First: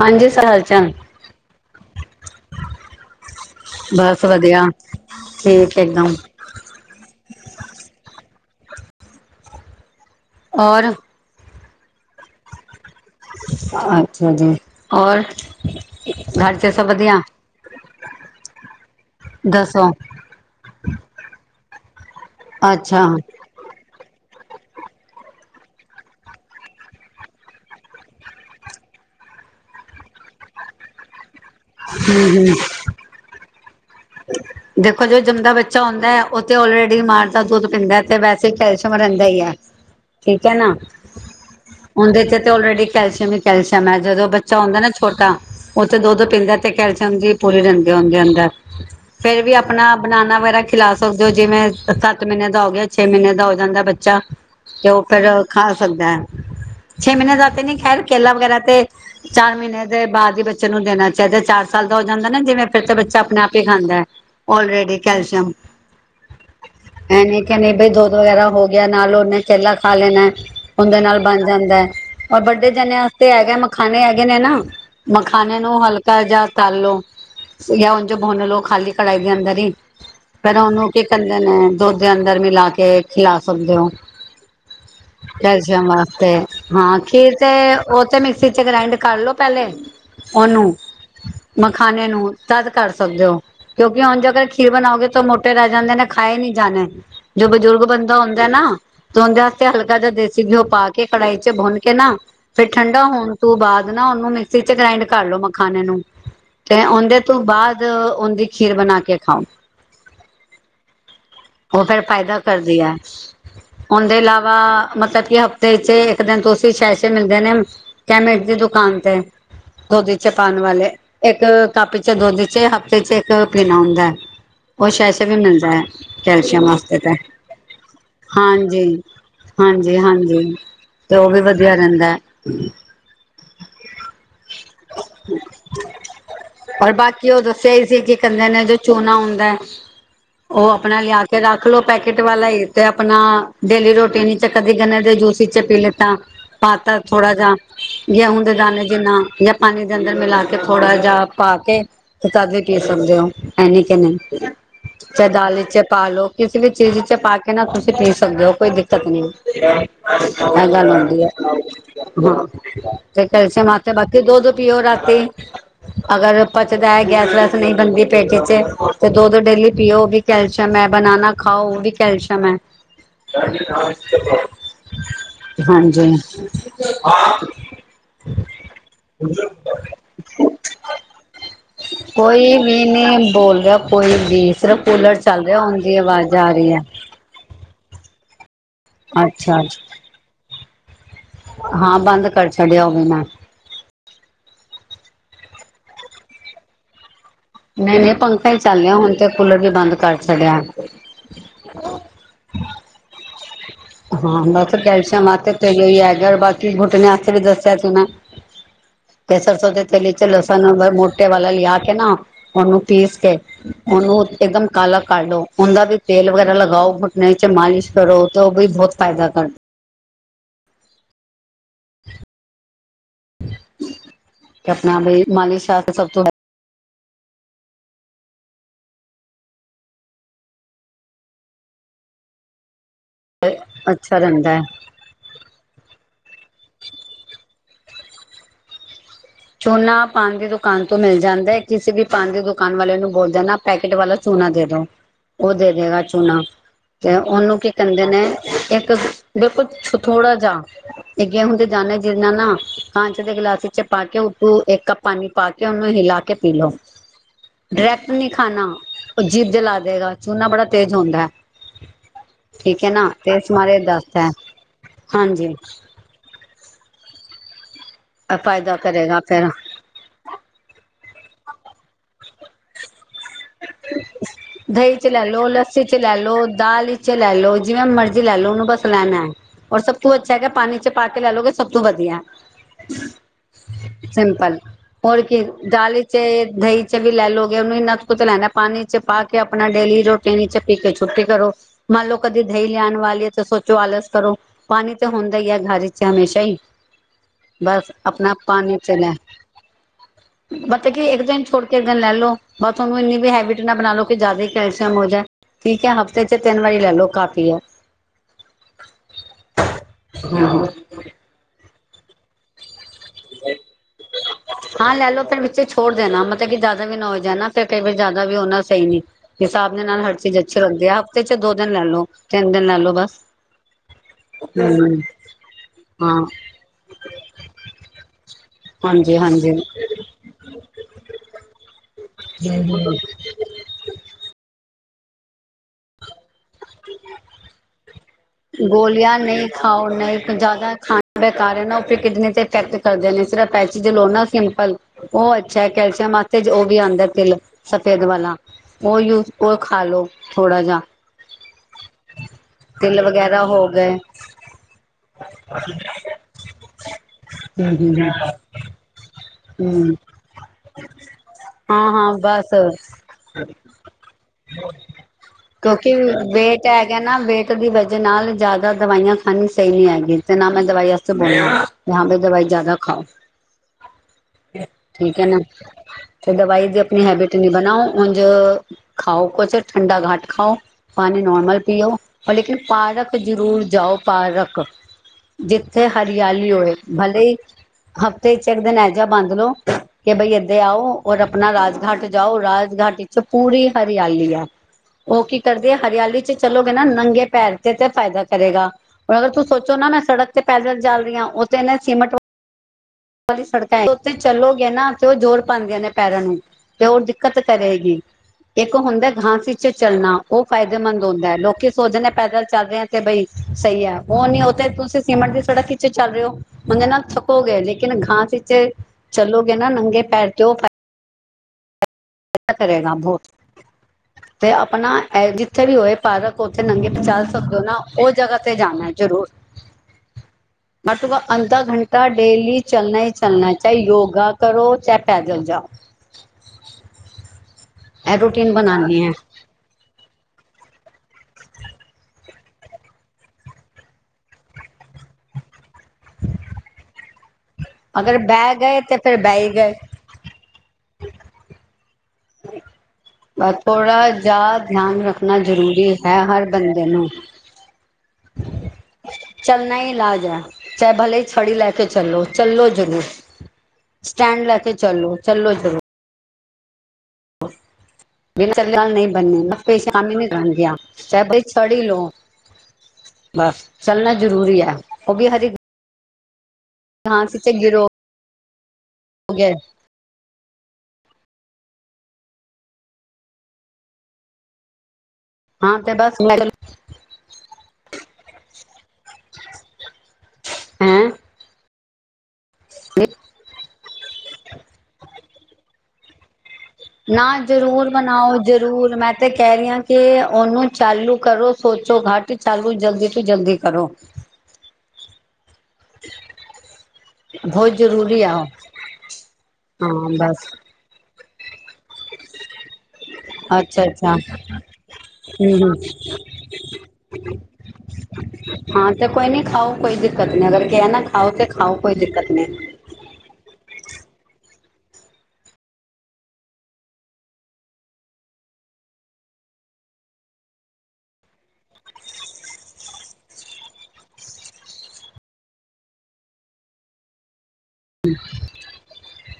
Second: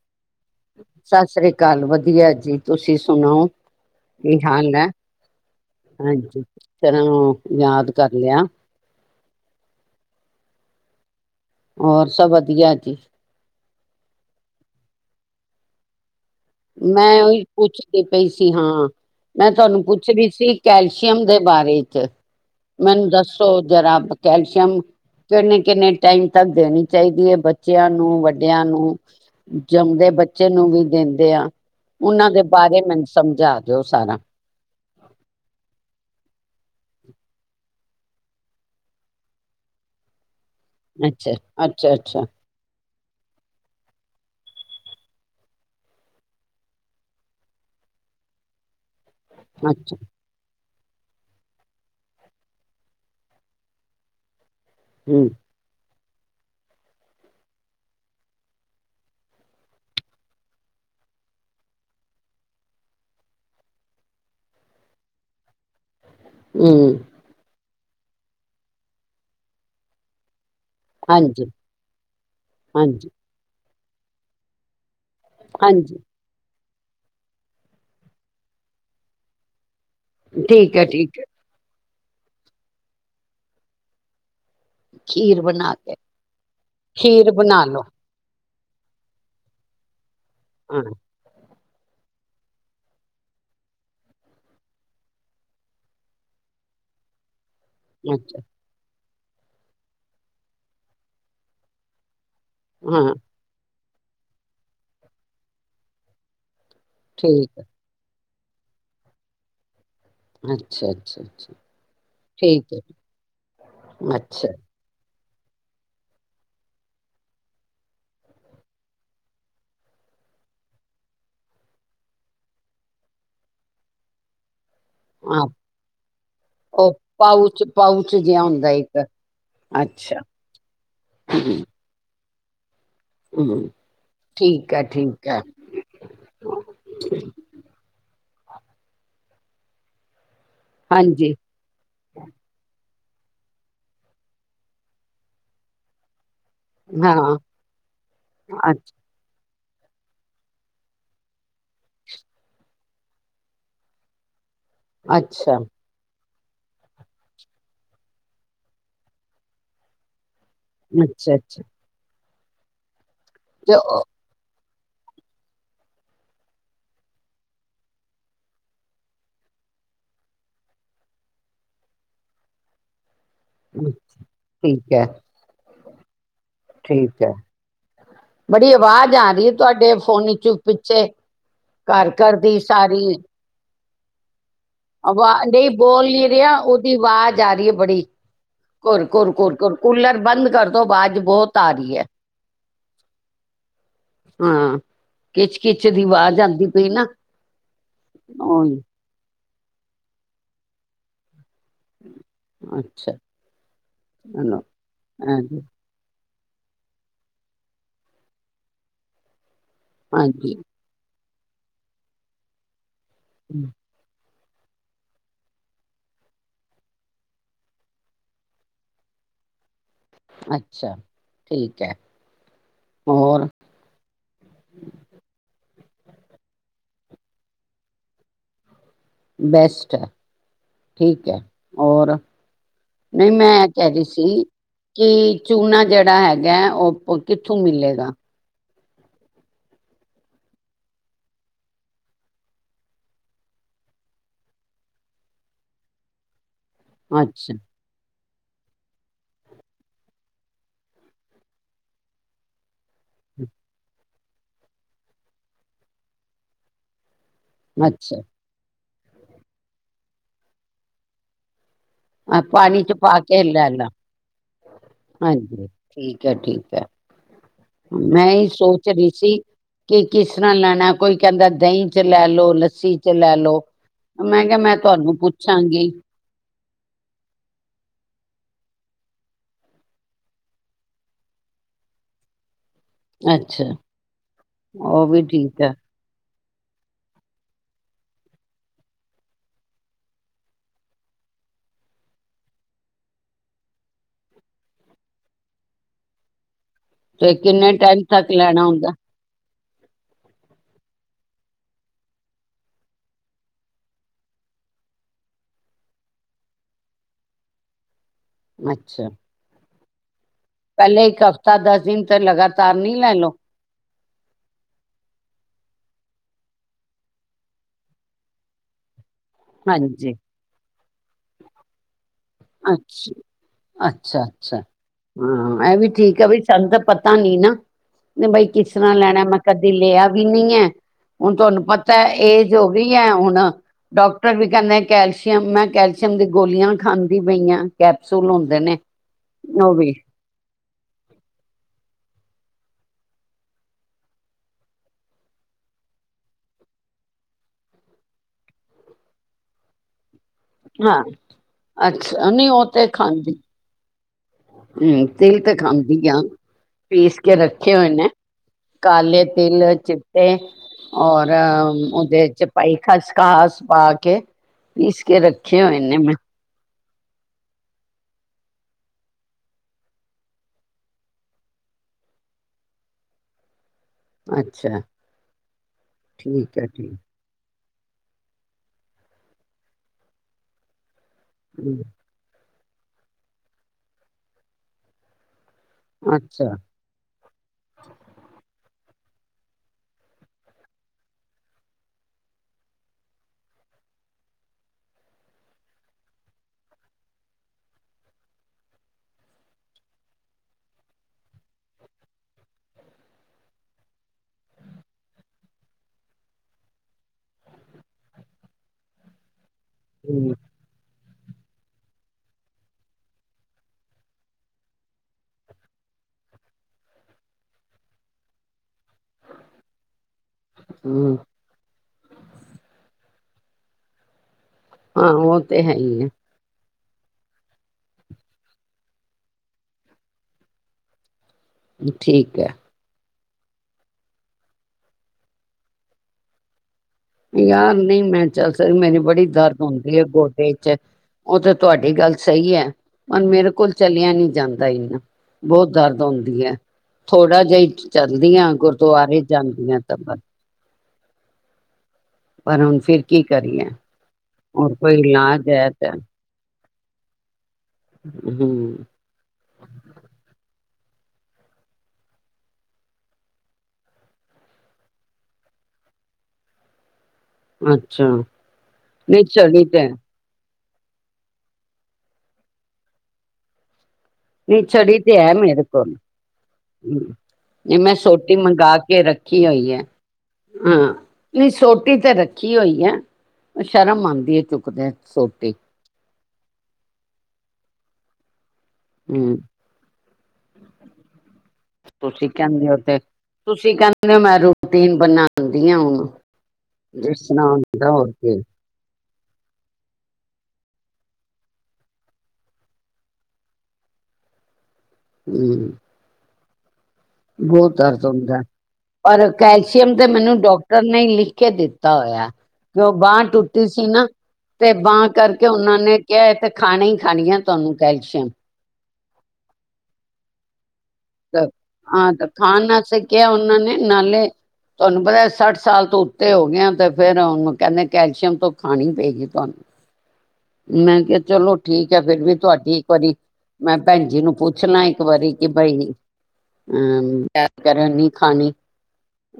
ਹਾਂਜੀ ਸਰ ਚਾਲ ਸਤਿ ਸ੍ਰੀ ਅਕਾਲ, ਵਧੀਆ ਜੀ, ਤੁਸੀਂ ਸੁਣੋ ਬਸ ਕੀ ਵਧੀਆ ਹਾਲ ਨੇ? ਠੀਕ ਇਕਦਮ ਤੇ ਨੂੰ ਯਾਦ ਕਰ ਲਆ ਔਰ? ਔਰ, ਸਭ ਵਧੀਆ ਜੀ। ਅੱਛਾ ਜੀ, ਹੋਰ ਮੈਂ ਉਹੀ ਪੁੱਛਦੀ ਪਈ ਸੀ, ਹਾਂ, ਮੈਂ ਤੁਹਾਨੂੰ ਦੱਸੋ ਪੁੱਛ ਰਹੀ ਸੀ ਕੈਲਸ਼ੀਅਮ ਦੇ ਬਾਰੇ 'ਚ, ਅੱਛਾ ਮੈਨੂੰ ਦੱਸੋ ਜਰਾ ਕੈਲਸ਼ੀਅਮ ਕਿੰਨੇ-ਕਿੰਨੇ ਟਾਈਮ ਤੱਕ ਦੇਣੀ ਚਾਹੀਦੀ ਹੈ ਬੱਚਿਆਂ ਨੂੰ, ਵੱਡਿਆਂ ਨੂੰ ਜੰਮਦੇ ਬੱਚੇ ਨੂੰ ਵੀ ਦਿੰਦੇ ਆ, ਉਹਨਾਂ ਦੇ ਬਾਰੇ ਮੈਨੂੰ ਸਮਝਾ ਦਿਓ ਸਾਰਾ। ਦੇਖੋ ਜੋ ਜੰਮਦਾ ਬੱਚਾ ਆਉਂਦਾ ਹੈ, ਉਹਥੇ ਅਲਰੇਡੀ ਮਾਂ ਦਾ ਦੁੱਧ ਪੀਂਦਾ ਤੇ ਵੈਸੇ ਤੇ ਕੈਲਸੀ਼ਅਮ ਰਹਿੰਦਾ ਹੀ ਆ, ਠੀਕ ਹੈ ਨਾ। ਅੱਛਾ, ਉਹਦੇ ਅੱਛਾ-ਅੱਛਾ। ਚ ਤੇ ਅਲਰੇਡੀ ਕੈਲੀਅਮ ਹੀ ਕੈਲਸ਼ੀਅਮ ਹੈ, ਜਦੋਂ ਬੱਚਾ ਹੁੰਦਾ ਨਾ ਛੋਟਾ ਉਹਥੇ ਦੁੱਧ ਪੀਂਦਾ ਤੇ ਕੈਲਸ਼ੀਅਮ ਦੀ ਪੂਰੀ ਰਹਿੰਦੇ ਆ, ਓਹਦੇ ਅੰਦਰ। ਫੇਰ ਵੀ, ਆਪਣਾ ਅੱਛਾ ਬਨਾਨਾ ਵਗੈਰਾ ਖਿਲਾ ਸਕਦੇ ਹੋ ਜਿਵੇਂ ਸੱਤ ਮਹੀਨੇ ਦਾ ਹੋ ਗਿਆ, ਛੇ ਮਹੀਨੇ ਦਾ ਹੋ ਜਾਂਦਾ ਬੱਚਾ ਤੇ ਉਹ ਫੇਰ ਹਮ ਖਾ ਸਕਦਾ ਹੈ, ਛੇ ਮਹੀਨੇ ਦਾ ਤੇ ਨਹੀਂ ਖੈਰ, ਕੇਲਾ ਵਗੈਰਾ ਤੇ ਚਾਰ ਮਹੀਨੇ ਦੇ ਬਾਅਦ ਹੀ ਬੱਚੇ ਨੂੰ ਦੇਣਾ ਚਾਹੀਦਾ, ਚਾਰ ਸਾਲ ਦਾ ਹੋ ਜਾਂਦਾ ਨਾ ਜਿਵੇਂ, ਫਿਰ ਤਾਂ ਬੱਚਾ ਆਪਣੇ ਆਪ ਖਾਂਦਾ ਹੈ, ਔਲਰੇਡੀ ਕੈਲਸ਼ੀਅਮ। ਹਮ ਐਨੇ ਕ ਬ ਦੁੱਧ ਵਗੈਰਾ ਹੋ ਗਿਆ, ਨਾਲ ਉਹਨੇ ਕੇਲਾ ਖਾ ਲੈਣਾ ਹੋਦੇ ਨਾਲ ਬਣ ਹਾਂਜੀ ਜਾਂਦਾ ਹੈ, ਰ ਵੱਡੇ ਜਨਿਆਂ ਹਾਂਜੀ ਵਾਸਤੇ ਹੈਗੇ ਮਖਾਨਣੇ ਹੈਗੇ ਨੇ ਨਾ ਮਖਾਨੇ ਨੂੰ ਹਾਂਜੀ ਹਲਕਾ ਜਾਂ ਤਲ ਲੋ, ਜਾਂ ਉਦਚ ਭੁਨ ਲਓ ਖਾਲੀ ਕੜਾਈ ਦੀ ਅੰਦਰ ਹੀ ਫੇਰ ਠੀਕ ਹੈ ਉਹਨੂੰ ਕੀ ਠੀਕ ਹੈ ਕਹਿੰਦੇ ਨੇ, ਦੁੱਧ ਦੇ ਅੰਦਰ ਮਿਲਾ ਕੇ ਖਿਲਾ ਸਕਦੇ ਹੋ। ਖੀਰ ਬਣਾ ਕੈਲਸ਼ੀਅਮ ਕੇ ਵਾਸਤੇ, ਹਾਂ ਖੀਰ ਤੇ ਬਣਾ ਲੋ ਉਹ ਤੇ ਮਿਕ ਕਸ਼ੀ 'ਚ ਗ੍ਰਾਇੰਡ ਕਰ ਲੋ ਪਹਿਲੇ ਉਹਨੂੰ ਹਾਂ ਮਖਾਾਨੇ ਨੂੰ, ਤਦ ਕਰ ਸਕਦੇ ਹੋ, ਕਿਉਂਕਿ ਹੁਣ ਜੇਕਰ ਖੀਰ ਬਣਾਓਗੇ ਤਾਂ, ਮੋਟੇ ਰਹਿ ਜਾਂਦੇ ਨੇ ਖਾਏ ਨਹੀਂ ਜਾਣੇ। ਜੋ ਬਜ਼ੁਰਗ ਬੰਦਾ ਅੱਛਾ ਹੁੰਂਦਾ ਨਾ, ਤੇ ਉਹਦੇ ਵਾਸਤੇ ਹਲਕਾ ਜ ਦੇਸੀ ਘਿਓ ਪਾ ਕੇ ਕੜਾਹੀ 'ਚ ਭੁਨ ਕੇ ਨਾ ਫਿਰ ਠੰਢਾ ਹਾਂ ਹੋਣ ਤੋਂ ਬਾਅਦ ਨਾ, ਉਹਨੂੰ ਮਿਕਸੀ 'ਚ ਗ੍ਰਾਇੰਡ ਕਰ ਲੋ ਮਖਾਣੇ ਨੂੰ 'ਤੇ ਉਹਦੇ ਤੋਂ ਠੀਕ ਹੈ ਬਾਦ, ਉਹਦੀ ਖੀਰ ਬਣਾ ਕੇ ਖਾਓ। ਅੱਛਾ ਅੱਛਾ, ਅੱਛਾ। ਉਹ ਫੇਰ ਫਾਇਦਾ ਠੀਕ ਕਰਦੀ ਐ, ਹੈ ਉਹਦੇ ਅੱਛਾ ਇਲਾਵਾ ਮਤਲਬ ਕਿ ਤੇੇ ਇੱਕ ਦਿਨ ਤੁਸੀਂ ਸੇਸ਼ੈ ਮਿਲਦੇ ਨੇ, ਕੈਮਿਸਟ ਦੀ ਦੁਕਾਨ ਤੇ ਦੁਧ 'ਚ ਪਾਉਣ ਵਾਲੇ ਇੱਕ ਕਪ 'ਚ ਦੋਧ 'ਚ, ਹਫ਼ਤੇ 'ਚ ਇੱਕ ਪੀਣਾ ਹੁੰਦਾ ਐ। ਉਹ ਸ਼ੈਸੇ ਵੀ ਹਾਂ ਮਿਲਦਾ ਐ, ਕੈਲਸ਼ੀਅਮ ਉਹ ਵਾਸਤੇ ਤਾਂ, ਪਾਊਚ ਪਾਊਚ ਜਿਹਾ ਹੁੰਦਾ ਹਾਂਜੀ। ਇੱਕ ਅੱਛਾ ਹਾਂਜੀ-ਹਾਂਜੀ, ਤੇ ਉਹ ਵੀ ਵਧੀਆ ਰਹਿੰਦਾ ਐ। ਹ- ਠੀਕ ਐ। ਹੋਰ ਬਾਕੀ ਉਹ ਦ ਸਹੀ ਸੀ, ਕੀ ਕਹਿੰਦੇ ਨੇ ਜੋ ਚੂਨਾ ਹੁੰਦਾ ਐ। ਉਹ ਆਪਣਾ ਲਿਆ ਹਾਂਜੀ ਕੇ ਰੱਖ ਰੱਖ ਲੋ। ਪੈਕੇਟ ਵਾਲਾ ਹੀ ਤੇ ਆਪਣਾ ਡੇਲੀ ਰੋਟੀਨ ਵਿਚ ਕਦੀ ਗਨੇ ਦੇ ਜੂਸ ਵਿਚ ਪੀ ਲੀਤਾ ਪਾਤਾ ਹਾਂ ਥੋੜਾ ਜਿਹਾ, ਗੇਹੁੰ ਦੇ ਦਾਣੇੇ ਅੱਛਾ ਜ ਜਾਂ ਪਾਣੀ ਦੇ ਅੰਦਰ ਮਿਲਾ ਕੇ ਥੋੜਾ ਜਿਹਾ ਪਾ ਕੇ। ਕੀ ਤਦ ਵੀ ਪੀ ਸਕਦੇ ਓ, ਐਨੀ ਕਿ ਨਹੀਂ ਚਾਏ ਅੱਛਾ ਦਾਲ ਚ ਪਾ ਲਓ। ਕਿਸੇ ਵੀ ਚੀਜ਼ ਚ ਪਾ ਕੇ ਨਾ ਤੁਸੀਂ ਪੀ ਸਕਦੇ ਓ ਕੋਈ ਦਿੱਕਤ ਨੀ ਇਹ ਗੱਲ ਹੁੰਦੀ ਐ, ਅੱਛਾ ਅੱਛਾ ਤੇ ਤੇ ਕੈਲਸ਼ਅਮ ਉਹ- ਫਿਰ ਦੋ ਦੋ ਪਿਓ, ਰਾਤੀ। ਅਗਰ ਪਚਦਾ ਐ, ਗੈਸ ਵੈਸ ਨਹੀਂ ਬਣਦੀ। ਪੇਟ ਚ ਤੇ ਦੋ ਦੋ ਡੇਲੀ ਪੀਓ ਵੀ। ਕੈਲਸ਼ੀਅਮ ਐ। ਬਨਾਨਾ ਖਾਓ, ਉਹ ਵੀ ਕੈਲਸ਼ੀਅਮ ਐ। ਠੀਕ ਹੈ ਹਾਂਜੀ। ਠੀਕ ਐ। ਬੜੀ ਆਵਾਜ਼ ਆ ਰਹੀ ਹੈ, ਤੁਹਾਡੇ ਫੋਨ ਚੋਂ ਪਿੱਛੇ ਘਰ-ਘਰ ਦੀ ਸਾਰੀ ਬੋਲਿਆ ਕੋਈ ਵੀ ਸਿਰਫ ਕੂਲਰ ਵ ਚੱਲ ਰਿਹਾ ਨਹੀਂ ਉਹਦੀ ਬੋਲ ਨਹੀਂ ਆਵਾਜ਼ ਰਹੀ ਆ। ਹੈ ਉਹਦੀ ਆਵਾਜ਼ ਆ ਰਹੀ ਐ ਬੜੀ। ਘੁਰਕੁਰ, ਅੱਛਾ ਕੁਰਕੁਰ, ਅੱਛਾ ਕੂਲਰ ਬੰਦ ਕਰਦੋ ਬਾਅਜ ਬਹੁਤ ਆ ਰਹੀ ਹਾਂ ਐ। ਬੰਦ ਕਰ ਛੱਡਿਆ ਉਹ ਵੀ ਮੈਂ ਹਾਂ। ਕਿੱਚ- ਕਿੱਚ ਦੀ ਆਵਾਜ਼ ਆਉਂਦੀ ਪਈ ਨਾ। ਨਹੀਂ, ਨਹੀਂ। ਪੰਖਾ ਹੀ ਉਹੀ ਚੱਲ ਰਿਆ ਹੁਣ ਤੇ ਕੂਲਰ ਵੀ ਬੰਦ ਕਰ ਛੱਡਿਆ ਅੱਛਾ। ਹਾਂ।। ਚਲੋ ਬਸ ਕੈਲਸ਼ਅਮ ਮਥ ਹਾਂਜੀ ਤੇਈ ਹੈਗ ਬ ਘੁਟਣੇ ਅਸਤੇ ਵੀ ਦੱਸਿਆ ਸੀ ਮੈਂ, ਸਰਸੋ ਦੇ ਤੇਲ ਚ ਹਾਂਜੀ ਲਸਣ ਬ ਤੇ ਵਾਲਾ ਲਿਆ ਕੇ ਨਾ, ਉਹਨੂੰ ਪੀਸ ਕੇ ਉਹਨੂੰ ਇੱਕਦਮ ਕਾਲਾ ਕਰ ਲੋ। ਉਹਦਾ ਵੀ ਤੇਲ ਵਗੈਰਾ ਲਗਾਓ, ਬੁਟਨੇ ਚ ਮਾਲਿਸ਼ ਕਰੋ ਤੇ ਉਹ ਵੀ ਬਹੁਤ ਫਾਇਦਾ ਕਰ ਅੱਛਾ, ਠੀਕ ਐ। ਹੋਰ ਆਪਣਾ ਮਾਲਸ਼ ਤੋਂ ਸਭ ਤੋਂ ਬੈਸਟ ਐ। ਠੀਕ ਹੈ, ਓਰ ਨਹੀਂ, ਮੈਂ ਕਹਿ ਰਹੀ ਅੱਛਾ ਸੀ। ਰਹਿੰਦਾ ਹੈ ਕਿ ਚੂਨਾ ਜਿਹੜਾ ਹੈਗਾ ਐ। ਉਹ ਕਿੱਥੋਂ ਮਿਲੇਗਾ? ਝੋਨਾ ਪਾਣੀ ਦੀ ਦੁਕਾਨ ਤੋਂ ਮਿਲ ਜਾਂਦਾ ਐ। ਕਿਸੇ ਵੀ ਪਾਣੀ ਦੀ ਦੁਕਾਨ ਵਾਲੇ ਨੂੰ ਬੋਲਦਾ ਨਾ ਪੈਕੇਟ ਵਾਲਾ ਚੂਨਾ ਦੇ ਦੋ। ਉਹ ਦੇ ਦੇਗਾ ਚੂਨਾ ਤੇ ਅੱਛਾ ਉਹਨੂੰ ਕੀ ਕਹਿੰਦੇ ਨੇ, ਇੱਕ ਬਿਲਕੁਲ ਥੋੜਾ ਜਿਆ ਇਹ ਗੇਹੂ ਦੇ ਦਾਣੇ ਜੇਨਾ ਨਾ ਖਾਂਚ ਦੇ ਗਿਲਾਸ ਵਿੱਚ ਪਾ ਕੇ, ਉੱਟੂ ਇੱਕ ਕੱਪ ਪਾਣੀ ਪਾ ਕੇ, ਉਹਨੂੰ ਹਿਲਾ ਕੇ ਪੀ ਲਓ। ਡਾਇਰੈਕਟ ਨਹੀਂ ਅੱਛਾ ਖਾਣਾ। ਉਹ ਜੀਬ ਦੇ ਲਾ ਦੇਗਾ, ਚੂਨਾ ਬੜਾ ਤੇਜ਼ ਹੁੰਦਾ ਐ। ਪਾਣੀ ਠੀਕ ਹੈ ਚ ਨਾ, ਪਾ ਤੇ ਕੇ ਇਸ ਲੈ ਮਾਰੇ ਲਾ ਦੱਸ ਤਾਂ ਐ। ਹਾਂਜੀ। ਠੀਕ ਐ-ਠੀਕ ਐ, ਮੈਂ ਇਹ ਫਾਇਦਾ ਸੋਚ ਰਹੀ ਕਰੇਗਾ ਸੀ। ਫਿਰ ਕਿ ਕਿਸ ਤਰ੍ਹਾਂ ਲੈਣਾ। ਕੋਈ ਕਹਿੰਦਾ ਦਹੀਂ ਚ ਲੈ ਲੋ, ਲੱਸੀ ਚ ਲੈ ਲੋ। ਮੈਂ ਕਿਹਾ ਮੈਂ ਤੁਹਾਨੂੰ ਪੁੱਛਾਂਗੀ? ਹੈਲੋ ਦਾਲ ਵਿੱਚ ਲੈ ਲੋ ਜਿਵੇਂ ਮਰਜ਼ੀ ਲੈ ਲੋ ਉਹਨੂੰ ਬਸ ਲੈਣਾ ਔਰ ਸਭ ਤੋਂ ਅੱਛਾ ਹੈਗਾ ਪਾਣੀ ਚ ਪਾ ਕੇ ਲੈ ਲਓਗੇ ਸਭ ਤੋਂ ਵਧੀਆ ਅੱਛਾ ਸਿੰਪਲ, ਉਹ ਹੋਰ ਵੀ ਕੀ ਠੀਕ ਹੈ ਦਾਲ ਈ ਜੇ ਦਹੀਂ ਚ ਵੀ ਲੈਲੋਗੇ, ਉਹ ਨੂੰ ਇੰਨਾ ਕੁਤ ਲੈਣਾ, ਪਾਣੀ ਚ ਪਾ ਕੇ ਆਪਣਾ, ਡੇਲੀ ਰੋਟੀਨ ਚ ਪੀ ਕੇ ਛੁੱਟੀ ਕਰੋ ਮੰਨ ਲਓ ਕਦੇ, ਦਹੀਂ ਲਿਆਉਣ ਵਾਲੀ ਹੈ ਤੇ, ਸੋਚੋ ਆਲਸ ਕਰੋ ਪਾਣੀ ਤਾਂ, ਹੁੰਦਾ ਹੀ ਹੈ ਘਰ ਵਿੱਚ ਹਮੇਸ਼ਾ ਹੀ, ਤੇ ਕਿੰਨੇ ਬਸ ਟਾਈਮ ਤੱਕ ਆਪਣਾ ਲੈਣਾ ਪਾਣੀ ਹੁੰਦਾ ਚੱਲੇ ਬਟ ਕੀ ਇੱਕ ਦਿਨ ਛੋੜ ਕੇ, ਲੈ ਲੋ ਤੁਹਾਨੂੰ ਇੰਨੀ ਵੀ ਹੈਬਿਟ ਨਾਲ ਬਣਾ ਲਓ ਕਿ, ਜ਼ਿਆਦਾ ਹੀ ਕੈਲਸ਼ਅਮ ਹੋ ਜਾਏ ਠੀਕ ਹੈ, ਹਫ਼ਤੇ ਚ ਤਿੰਨ ਵਾਰੀ ਲੈ ਲਓ, ਕਾਫੀ ਹੈ ਅੱਛਾ ਹਮ -ਹਮ ਪਹਿਲੇ, ਇੱਕ ਹਫ਼ਤਾ ਦਸ ਦਿਨ ਤਾਂ, ਲਗਾਤਾਰ ਨੀ ਲੈ ਲਓ ਹਾਂ। ਹਾਂ ਲੈ ਲਓ, ਫਿਰ ਵਿੱਚ ਛੋੜ ਦੇਣਾ ਮਤਲਬ ਕਿ, ਜ਼ਿਆਦਾ ਵੀ ਨਾ ਹੋ ਜਾਣਾ, ਫਿਰ ਕਈ ਵਾਰ ਜ਼ਿਆਦਾ ਵੀ ਹੋਣਾ ਸਹੀ ਨ ਹਿਸਾਬ ਦੇ ਨਾਲ, ਹਰ ਹਾਂਜੀ ਚੀਜ਼ ਅੱਛੀ ਲੱਗਦੀ ਹਫ਼ਤੇ ਚ ਦੋ ਦਿਨ ਲੈ ਲਓ ਅੱਛਾ -ਅੱਛਾ ਅੱਛਾ, ਹਮ ਐ ਵੀ ਹਾਂ ਠੀਕ ਹੈ ਵੀ ਸਾਨੂੰ ਤਾਂ ਪਤਾ ਨੀ ਨਾ, ਬਈ ਕਿਸ ਤਰ੍ਹਾਂ ਹਾਂਜੀ ਲੈਣਾ ਮੈਂ ਹਾਂਜੀ ਕਦੇ, ਲਿਆ ਵੀ ਨਹੀਂ ਐ ਹੁਣ, ਤੁਹਾਨੂੰ ਪਤਾ ਏਜ ਹੋ ਗਈ ਹੈ ਹੁਣ ਡਾਕਟਰ ਵੀ ਕਹਿੰਦੇ, ਕੈਲਸ਼ੀਅਮ ਮੈਂ ਕੈਲਸ਼ੀਅਮ ਦੀ ਗੋਲੀਆਂ ਖਾਾਂਦੀ ਬਈਆਂ ਕੈਪਸੂਲ ਹੁੰਦੇ ਨੇ, ਮੈ ਉਹ ਵੇਖਦੀ ਇੱਕ ਜ਼ਿਆਦਾ ਖਾਣਾ ਬੇਕਾਰ, ਏ ਨਾ ਕਿਡਨੀ ਤੇ ਇਫੈਕਟ ਕਰਦੇ ਨੇ, ਸਿਰਫ ਆਕਸੀਜ਼ਨ ਲੋ ਨਾ ਸਿੰਪਲ ਉਹ ਅੱਛਾ ਹੈ, ਕੈਲਸ਼ੀਅਮ ਵਾਸਤੇ ਉਹ ਵੀ ਆਉਂਦਾ ਤਿਲ ਸਫੇਦ ਵਾਲਾ ਉਹ ਯੂ, ਉਹ ਖਾ ਲ ਲੋ ਥੋੜਾ ਜਿਹਾ ਹਾ, ਅੱਛਾ ਨਹੀਂੀ ਉਹ ਤੇ ਤਿਲ ਖਾਂਦੀ ਵਗੈਰਾ ਹੋ ਗਏ ਹਮ ਤਿਲ ਤੇ ਖਾਂਦੀ ਆ, ਪੀਸ ਕੇ ਰੱਖੇ ਹਮ ਓਏ ਹਮ, ਕਾਲੇ ਤਿਲ ਹਮ, ਚਿੱਟੇ ਔਰ ਹਾਂ ਹਾਂ ਉਹਦੇ ਚ ਬਸ ਪਾਈ ਖਸ ਖਸ ਪਾ ਕੇ, ਪੀਸ ਕੇ ਰੱਖੇ ਹੋਏ ਮੈਂ ਤੇ ਹੈ ਗਿਆ ਨਾ, ਵੇਟ ਦੀ ਵਜ੍ਹਾ ਨਾਲ ਜ਼ਿਆਦਾ ਦਵਾਈਆਂ ਖਾਣੀ ਸਹੀ ਨੀ ਹੈਗੀ, ਤੇ ਨਾ ਮੈਂ ਦਵਾਈ ਬੋਾਂ ਜਾ ਪੇ ਦਵਾਈ, ਜ਼ਿਆਦਾ ਖਾਓ ਅੱਛਾ ਠੀਕ ਹੈ ਨਾ, ਤੇ ਠੀਕ ਹੈ ਦਵਾਈ ਦੀ ਆਪਣੀ, ਠੀਕ ਹੈਬਿਟ ਤੇ ਬਣਾਓ, ਉਝ ਖਾਓ ਕੁਛ, ਠੰਡਾ ਘਟ ਖਾਓ, ਪਾਣੀੀ ਨੋਰਮਲ ਪੀਓ ਲੇਕਿਨ ਪਾਰਕ ਜ਼ਰੂਰ ਜਾਓ, ਪਾਰਕ ਜਿੱਥੇ, ਹਰਿਆਲੀ ਅੱਛਾ ਹੋਏ ਹਾਲੇ ਹਫ਼ਤੇ ਚ, ਇੱਕ ਦਿਨ ਇਹ ਜਿਹਾ ਬੰਦ ਰੋ ਕਿ ਬਈ ਏਦਾਂ ਆਓ, ਔਰ ਆਪਣਾ ਰਾਜ ਘਾਟ ਜਾਓ, ਰਾਜ -ਘਾਟ ਵਿੱਚ ਪੂਰੀ ਹਰਿਆਲੀ ਹੈ ਉਹ ਕੀ ਕਰਦੇ ਹੈ, ਹਰਿਆਲੀ ਚ ਚਲੋਗੇ ਨਾ ਨੰਗੇ ਪੈਰ ਤੇ-ਤੇ ਫਾਇਦਾ ਕਰੇਗਾ ਹੁਣ ਅਗਰ ਤੂੰ ਸੋਚੋ ਨਾ, ਮੈਂ ਸੜਕ ਤੇ ਪੈਦਲ ਚੱਲ ਰਹੀ ਹਾਂ, ਉਥ ਇਹ ਸੀਮਟ ਸੀਮਟ ਵਾਲੀ ਸੜਕ ਉੱਥੇ ਚੱਲੋਗੇ ਨਾ, ਤੇ ਉਹ ਜੋੋਰ ਪਾਉਂਦੀਆਂ ਨੇ ਪੈਰਾਂ ਨੂੰ- ਤੇ ਉਹ ਦਿੱਕਤ ਕਰੇਗੀ, ਇੱਕ ਹੁੰਦਾ ਘਾਸ ਵਿੱਚ ਚੱਲਣਾ ਹਮ ਉਹ ਫਾਇਦੇਮੰਦ ਹੁੰਦਾ, ਹੈ ਲੋਕ ਸੋਚਦੇ ਪੈਦਲ ਚੱਲ ਰਹੇ ਆ ਤੇ ਬਈ ਸਹੀ ਹੈ, ਉਹ ਨੀ ਉਹ ਤੇ ਤੁਸੀਂ ਸੀਮੈਂਟ ਦੀ ਸੜਕ ਚ ਚੱਲ ਰਹੇ ਹੋ, ਹੁੰਦੇ ਨਾ ਥਕੋਗੇ ਲੇਕਿਨ ਘਾਸ ਵਿੱਚ, ਚੱਲੋਗੇ ਨਾ ਨੰਗੇ ਪੈਰ ਤੇ ਉਹ ਹਮ ਪਤਾ ਕਰੇਗਾ ਬਹੁਤ ਤੇ, ਆਪਣਾ ਹਾਂ ਇਹ ਉਹ ਤੇ ਜਿੱਥੇ ਹੈ ਵੀ ਹੋਏ ਹੀ ਪਾਦੌ ਉੱਥੇ ਨੰਗੇ ਪੈਰੀ ਚਲ ਸਕਦੇ ਹੋ ਨਾ, ਉਹ ਜਗ੍ਹਾ ਤੇ ਜਾਣਾ ਜਰੂਰ ਅਥਵਾ ਅੰਧਾ ਹੈ ਘੰਟਾ ਠੀਕ ਹੈ ਡੇਲੀ ਚੱਲਣਾ ਹੀ ਚੱਲਣਾ, ਚਾਹੇ ਯੋਗਾ ਕਰੋ, ਚਾਹੇ ਪੈਦਲ ਜਾਓ ਯਾਰ ਨਹੀਂ ਮੈਂ ਚੱਲ ਸਕਦੀ ਮੇਰੀ ਬੜੀ ਦਰਦ ਹੁੰਦੀ ਹੈ ਗੋਡੇ ਚ ਉਹ ਤਾਂ ਤੁਹਾਡੀ ਗੱਲ ਸਹੀ ਹੈ ਪਰ ਮੇਰੇ ਕੋਲ ਚਲਿਆ ਨੀ ਜਾਂਦਾ ਇਨਾ ਬਹੁਤ ਦਰਦ ਹੁੰਂਦੀ ਹੈ ਥੋੜ੍ਹਾ ਜਿਹਾ ਈ ਚੱਲਦੀ ਆ ਗੁਰਦੁਆਰੇ ਜਾਂਦੀਆਂ ਆ [unintelligible] ਪਰ ਹੁਣ ਫਿਰ ਕੀ ਬਸ ਕਰੀਏ ਥੋੜ੍ਹਾ ਜਾ ਹੋਰ ਕੋਈ ਧਿਆਨ ਰੱਖਣਾ ਇਲਾਜ ਹੈ ਜ਼ਰੂਰੀ ਤਾਂ ਹੈ ਹਰ ਬੰਦੇ ਨੂੰ ਹਮ ਚੱਲਣਾ ਹੀ ਇਲਾਜ ਹੈ ਚਾਹੇ ਭਲੇ ਹੀ ਛੜੀ ਲੈ ਕੇ ਚੱਲੋ ਚੱਲੋ ਜ਼ਰੂਰ ਸਟੈਂਡ ਲੈ ਕੇ ਚਲੋ ਚੱਲੋ ਜ਼ਰੂਰ [inaudible] ਅੱਛਾ ਨਹੀਂ ਛੜੀ ਤੇ ਪਰੇਸ਼ਾਨੀ ਨੀ ਬਣ ਗਿਆ ਚਾਹੇ ਤੁਸੀਂ ਛੜੀ ਲਓ ਬਸ ਚੱਲਣਾ ਜ਼ਰੂਰੀ ਹੈ ਉਹ ਵੀ ਹਰੀ ਇਹ ਮੈਂ ਸੋਟੀ ਮੰਗ ਕੇ ਰੱਖੀ ਹੋਈ ਹੈ ਹਾਂ ਨਹੀਂ ਸੋਟੀ ਤੇ ਰੱਖੀ ਹੋਈ ਐ ਸ਼ਰਮ ਆਉਂਦੀ ਹੈ ਚੁੱਕਦੇ ਆ ਸੋਟੇ ਹਾਂ ਤੇ ਬਸ ਮੈ ਹਮ ਤੁਸੀਂ ਕਹਿੰਦੇ ਹੋ ਤੇ ਤੁਸੀਂ ਕਹਿੰਦੇ ਹੋ ਮੈਂ ਰੂਟੀਨ ਬਣਾਉਂਦੀ ਆ ਹੁਨ ਨਾ ਜ਼ਰੂਰ ਮਨਾਓ ਜ ਜ਼ਰੂਰ ਮੈਂ ਤੇ ਕਹਿ ਰਹੀ ਹਾਂ ਕਿ ਉਹਨੂੰ ਚਾਲੂ ਕਰੋ ਸੋਚੋ ਘੱਟ ਚਾਲੂ ਜਲਦੀ ਤੋ ਜਲਦੀ ਕਰੋ ਹਮ ਬਹੁਤ ਦਰਦ ਜ਼ਰੂਰੀ ਆ ਹੁੰਦਾ ਉਹ ਔਰ ਕੈਲਸ਼ੀਅਮ ਤੇ ਹਾਂ ਮੈਨੂੰ ਬਸ ਡੋ ਨੇ ਈ ਲਿਖ ਕੇ ਦਿੱਤਾ ਹੋਇਆ ਕਿ ਉਹ ਬਾਂਹ ਟੁੱਟੀ ਅੱਛਾ ਸੀ ਨਾ ਅੱਛਾ ਤੇ ਬਾਂਹ ਕਰਕੇ ਹਮ ਹਮ ਉਹਨਾਂ ਨੇ ਕਿਹਾ ਤੇ ਖਾਣਾ ਹੀ ਖਾਣੀਆਂ ਤੁਹਾਨੂੰ ਕੈਲਸ਼ੀਅਮ ਹਾਂ ਤੇ ਕੋਈ ਨੀ ਖਾਓ ਕੋਈ ਦਿੱਕਤ ਨੀ ਅਗਰ ਕਿਹਾ ਨਾ ਖਾਓ ਦ ਤੇ ਖਾਓ ਕੋਈ ਅਹ ਦਿੱਕਤ ਨਹੀਂ ਖਾਨ ਆਸੇ ਕਿਹਾ ਉਹਨਾਂ ਨੇੇ ਨਾਲੇੇ ਤੁਹਾਨੂੰ ਪਤਾ ਸੱਠ ਸਾਲ ਤੋਂ ਉੱਤੇ ਹੋ ਗਏ ਤੇ ਆ ਫੇਰ ਕਹਿੰਦੇ ਕੈਲਸ਼ੀਅਮ ਤੋਂ ਖਾਣੀ ਪਏਗੀ ਤੁਹਾਨੂੰ ਹ ਮੈਂ ਕਿਹਾ ਚਲੋ ਠੀਕ ਹੈ ਫੇਰ ਵੀ ਤੁਹਾਡੀ ਇੱਕ ਵਾਰੀ ਮੈਂ ਭੈਣ ਜੀ ਨੂੰ ਪੁੱਛ ਲਾ ਇੱਕ ਵਾਰੀ ਕਿ ਬਈ ਅ ਵਗੈਰਾ ਨਹੀ ਖਾਣੀ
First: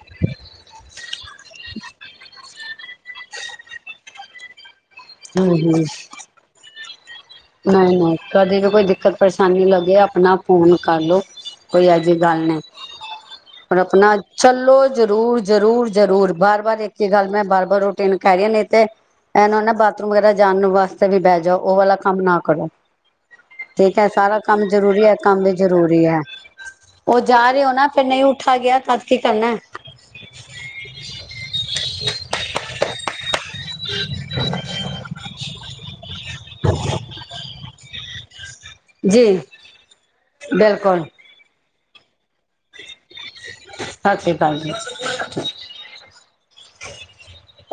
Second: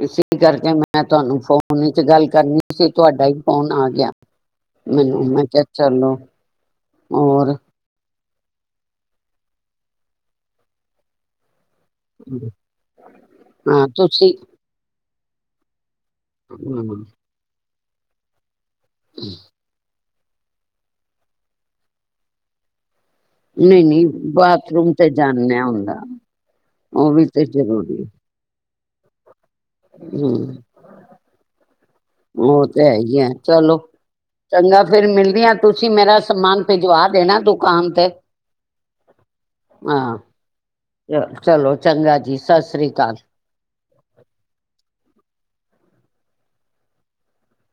ਇਸ ਕਰਕੇ ਮੈਂ ਤੁਹਾਨੂੰ ਫੋਨ ਚ ਗੱਲ ਕਰਨੀ ਸੀ ਤੁਹਾਡਾ ਹੀ ਫੋਨ ਆ ਗਿਆ ਮੈਨੂੰ ਮੈਂ ਹਮ ਕਿਹਾ ਹਮ ਚਲੋ ਹੋਰ ਨਹੀਂ ਨਹੀਂ ਕਦੇ ਵੀ ਕੋਈ ਦਿੱਕਤ ਪਰੇਸ਼ਾਨੀ ਲੱਗੇ ਆਪਣਾ ਫੋਨ ਕਰ ਲਓ ਕੋਈ ਇਹ ਜਿਹੀ ਗੱਲ ਨਹੀਂ ਪਰ ਹਾਂ ਆਪਣਾ ਤੁਸੀਂ ਚੱਲੋ ਜ਼ਰੂਰ ਜ਼ਰੂਰ ਜ਼ਰੂਰ ਬਾਰ ਬਾਰ ਇੱਕ ਹਮ ਹੀ ਗੱਲ ਮੈਂ ਬਾਰ ਬਾਰ ਰੋਟੀਨ ਖਾ ਰਹੀ ਹ ਨਹੀਂ ਤੇ ਇਹਨੂੰ ਨਾ ਭਾ ਬਾਥਰੂਮ ਵਗੈਰਾ ਜਾਣ ਵਾਸਤੇ ਵੀ ਬਹਿ ਜਾਓ ਉਹ ਵਾਲਾ ਕੰਮ ਨਾ ਕਰੋ ਨਹੀਂ ਠੀਕ ਨਹੀਂ ਹੈ ਸਾਰਾ ਕੰਮ ਬਾਥਰੂਮ ਜਰੂਰੀ ਤੇ ਹੈ ਇਹ ਕੰਮ ਵੀ ਜਾਣਿਆ ਹੁੰਦਾ ਜ਼ਰੂਰੀ ਹੈ ਉਹ ਵੀ ਤੇ ਜਾ ਰਹੇ ਹੋ ਨਾ ਜ਼ਰੂਰੀ ਫੇਰ ਨਹੀਂ ਉੱਠਾ ਗਿਆ ਤਦ ਕੀ ਕਰਨਾ ਹਮ ਉਹ ਤੇ ਹੈ ਹੀ ਹੈ ਚਲੋ ਚੰਗਾ ਫੇਰ ਮਿਲਦੀਆਂ ਤੁਸੀਂ ਮੇਰਾ ਸਮਾਨ ਭਿਜਵਾ ਦੇਣਾ ਦੁਕਾਨ ਤੇ ਜੀ ਹਾਂ ਬਿਲਕੁਲ। ਚ ਚਲੋ ਚੰਗਾ ਜੀ, ਸਤਿ ਸ਼੍ਰੀ ਅਕਾਲ। ਸਤਿ ਸ੍ਰੀ ਅਕਾਲ ਜੀ।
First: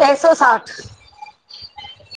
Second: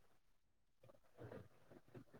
ਏਕ ਸੌ ਸਾਠ।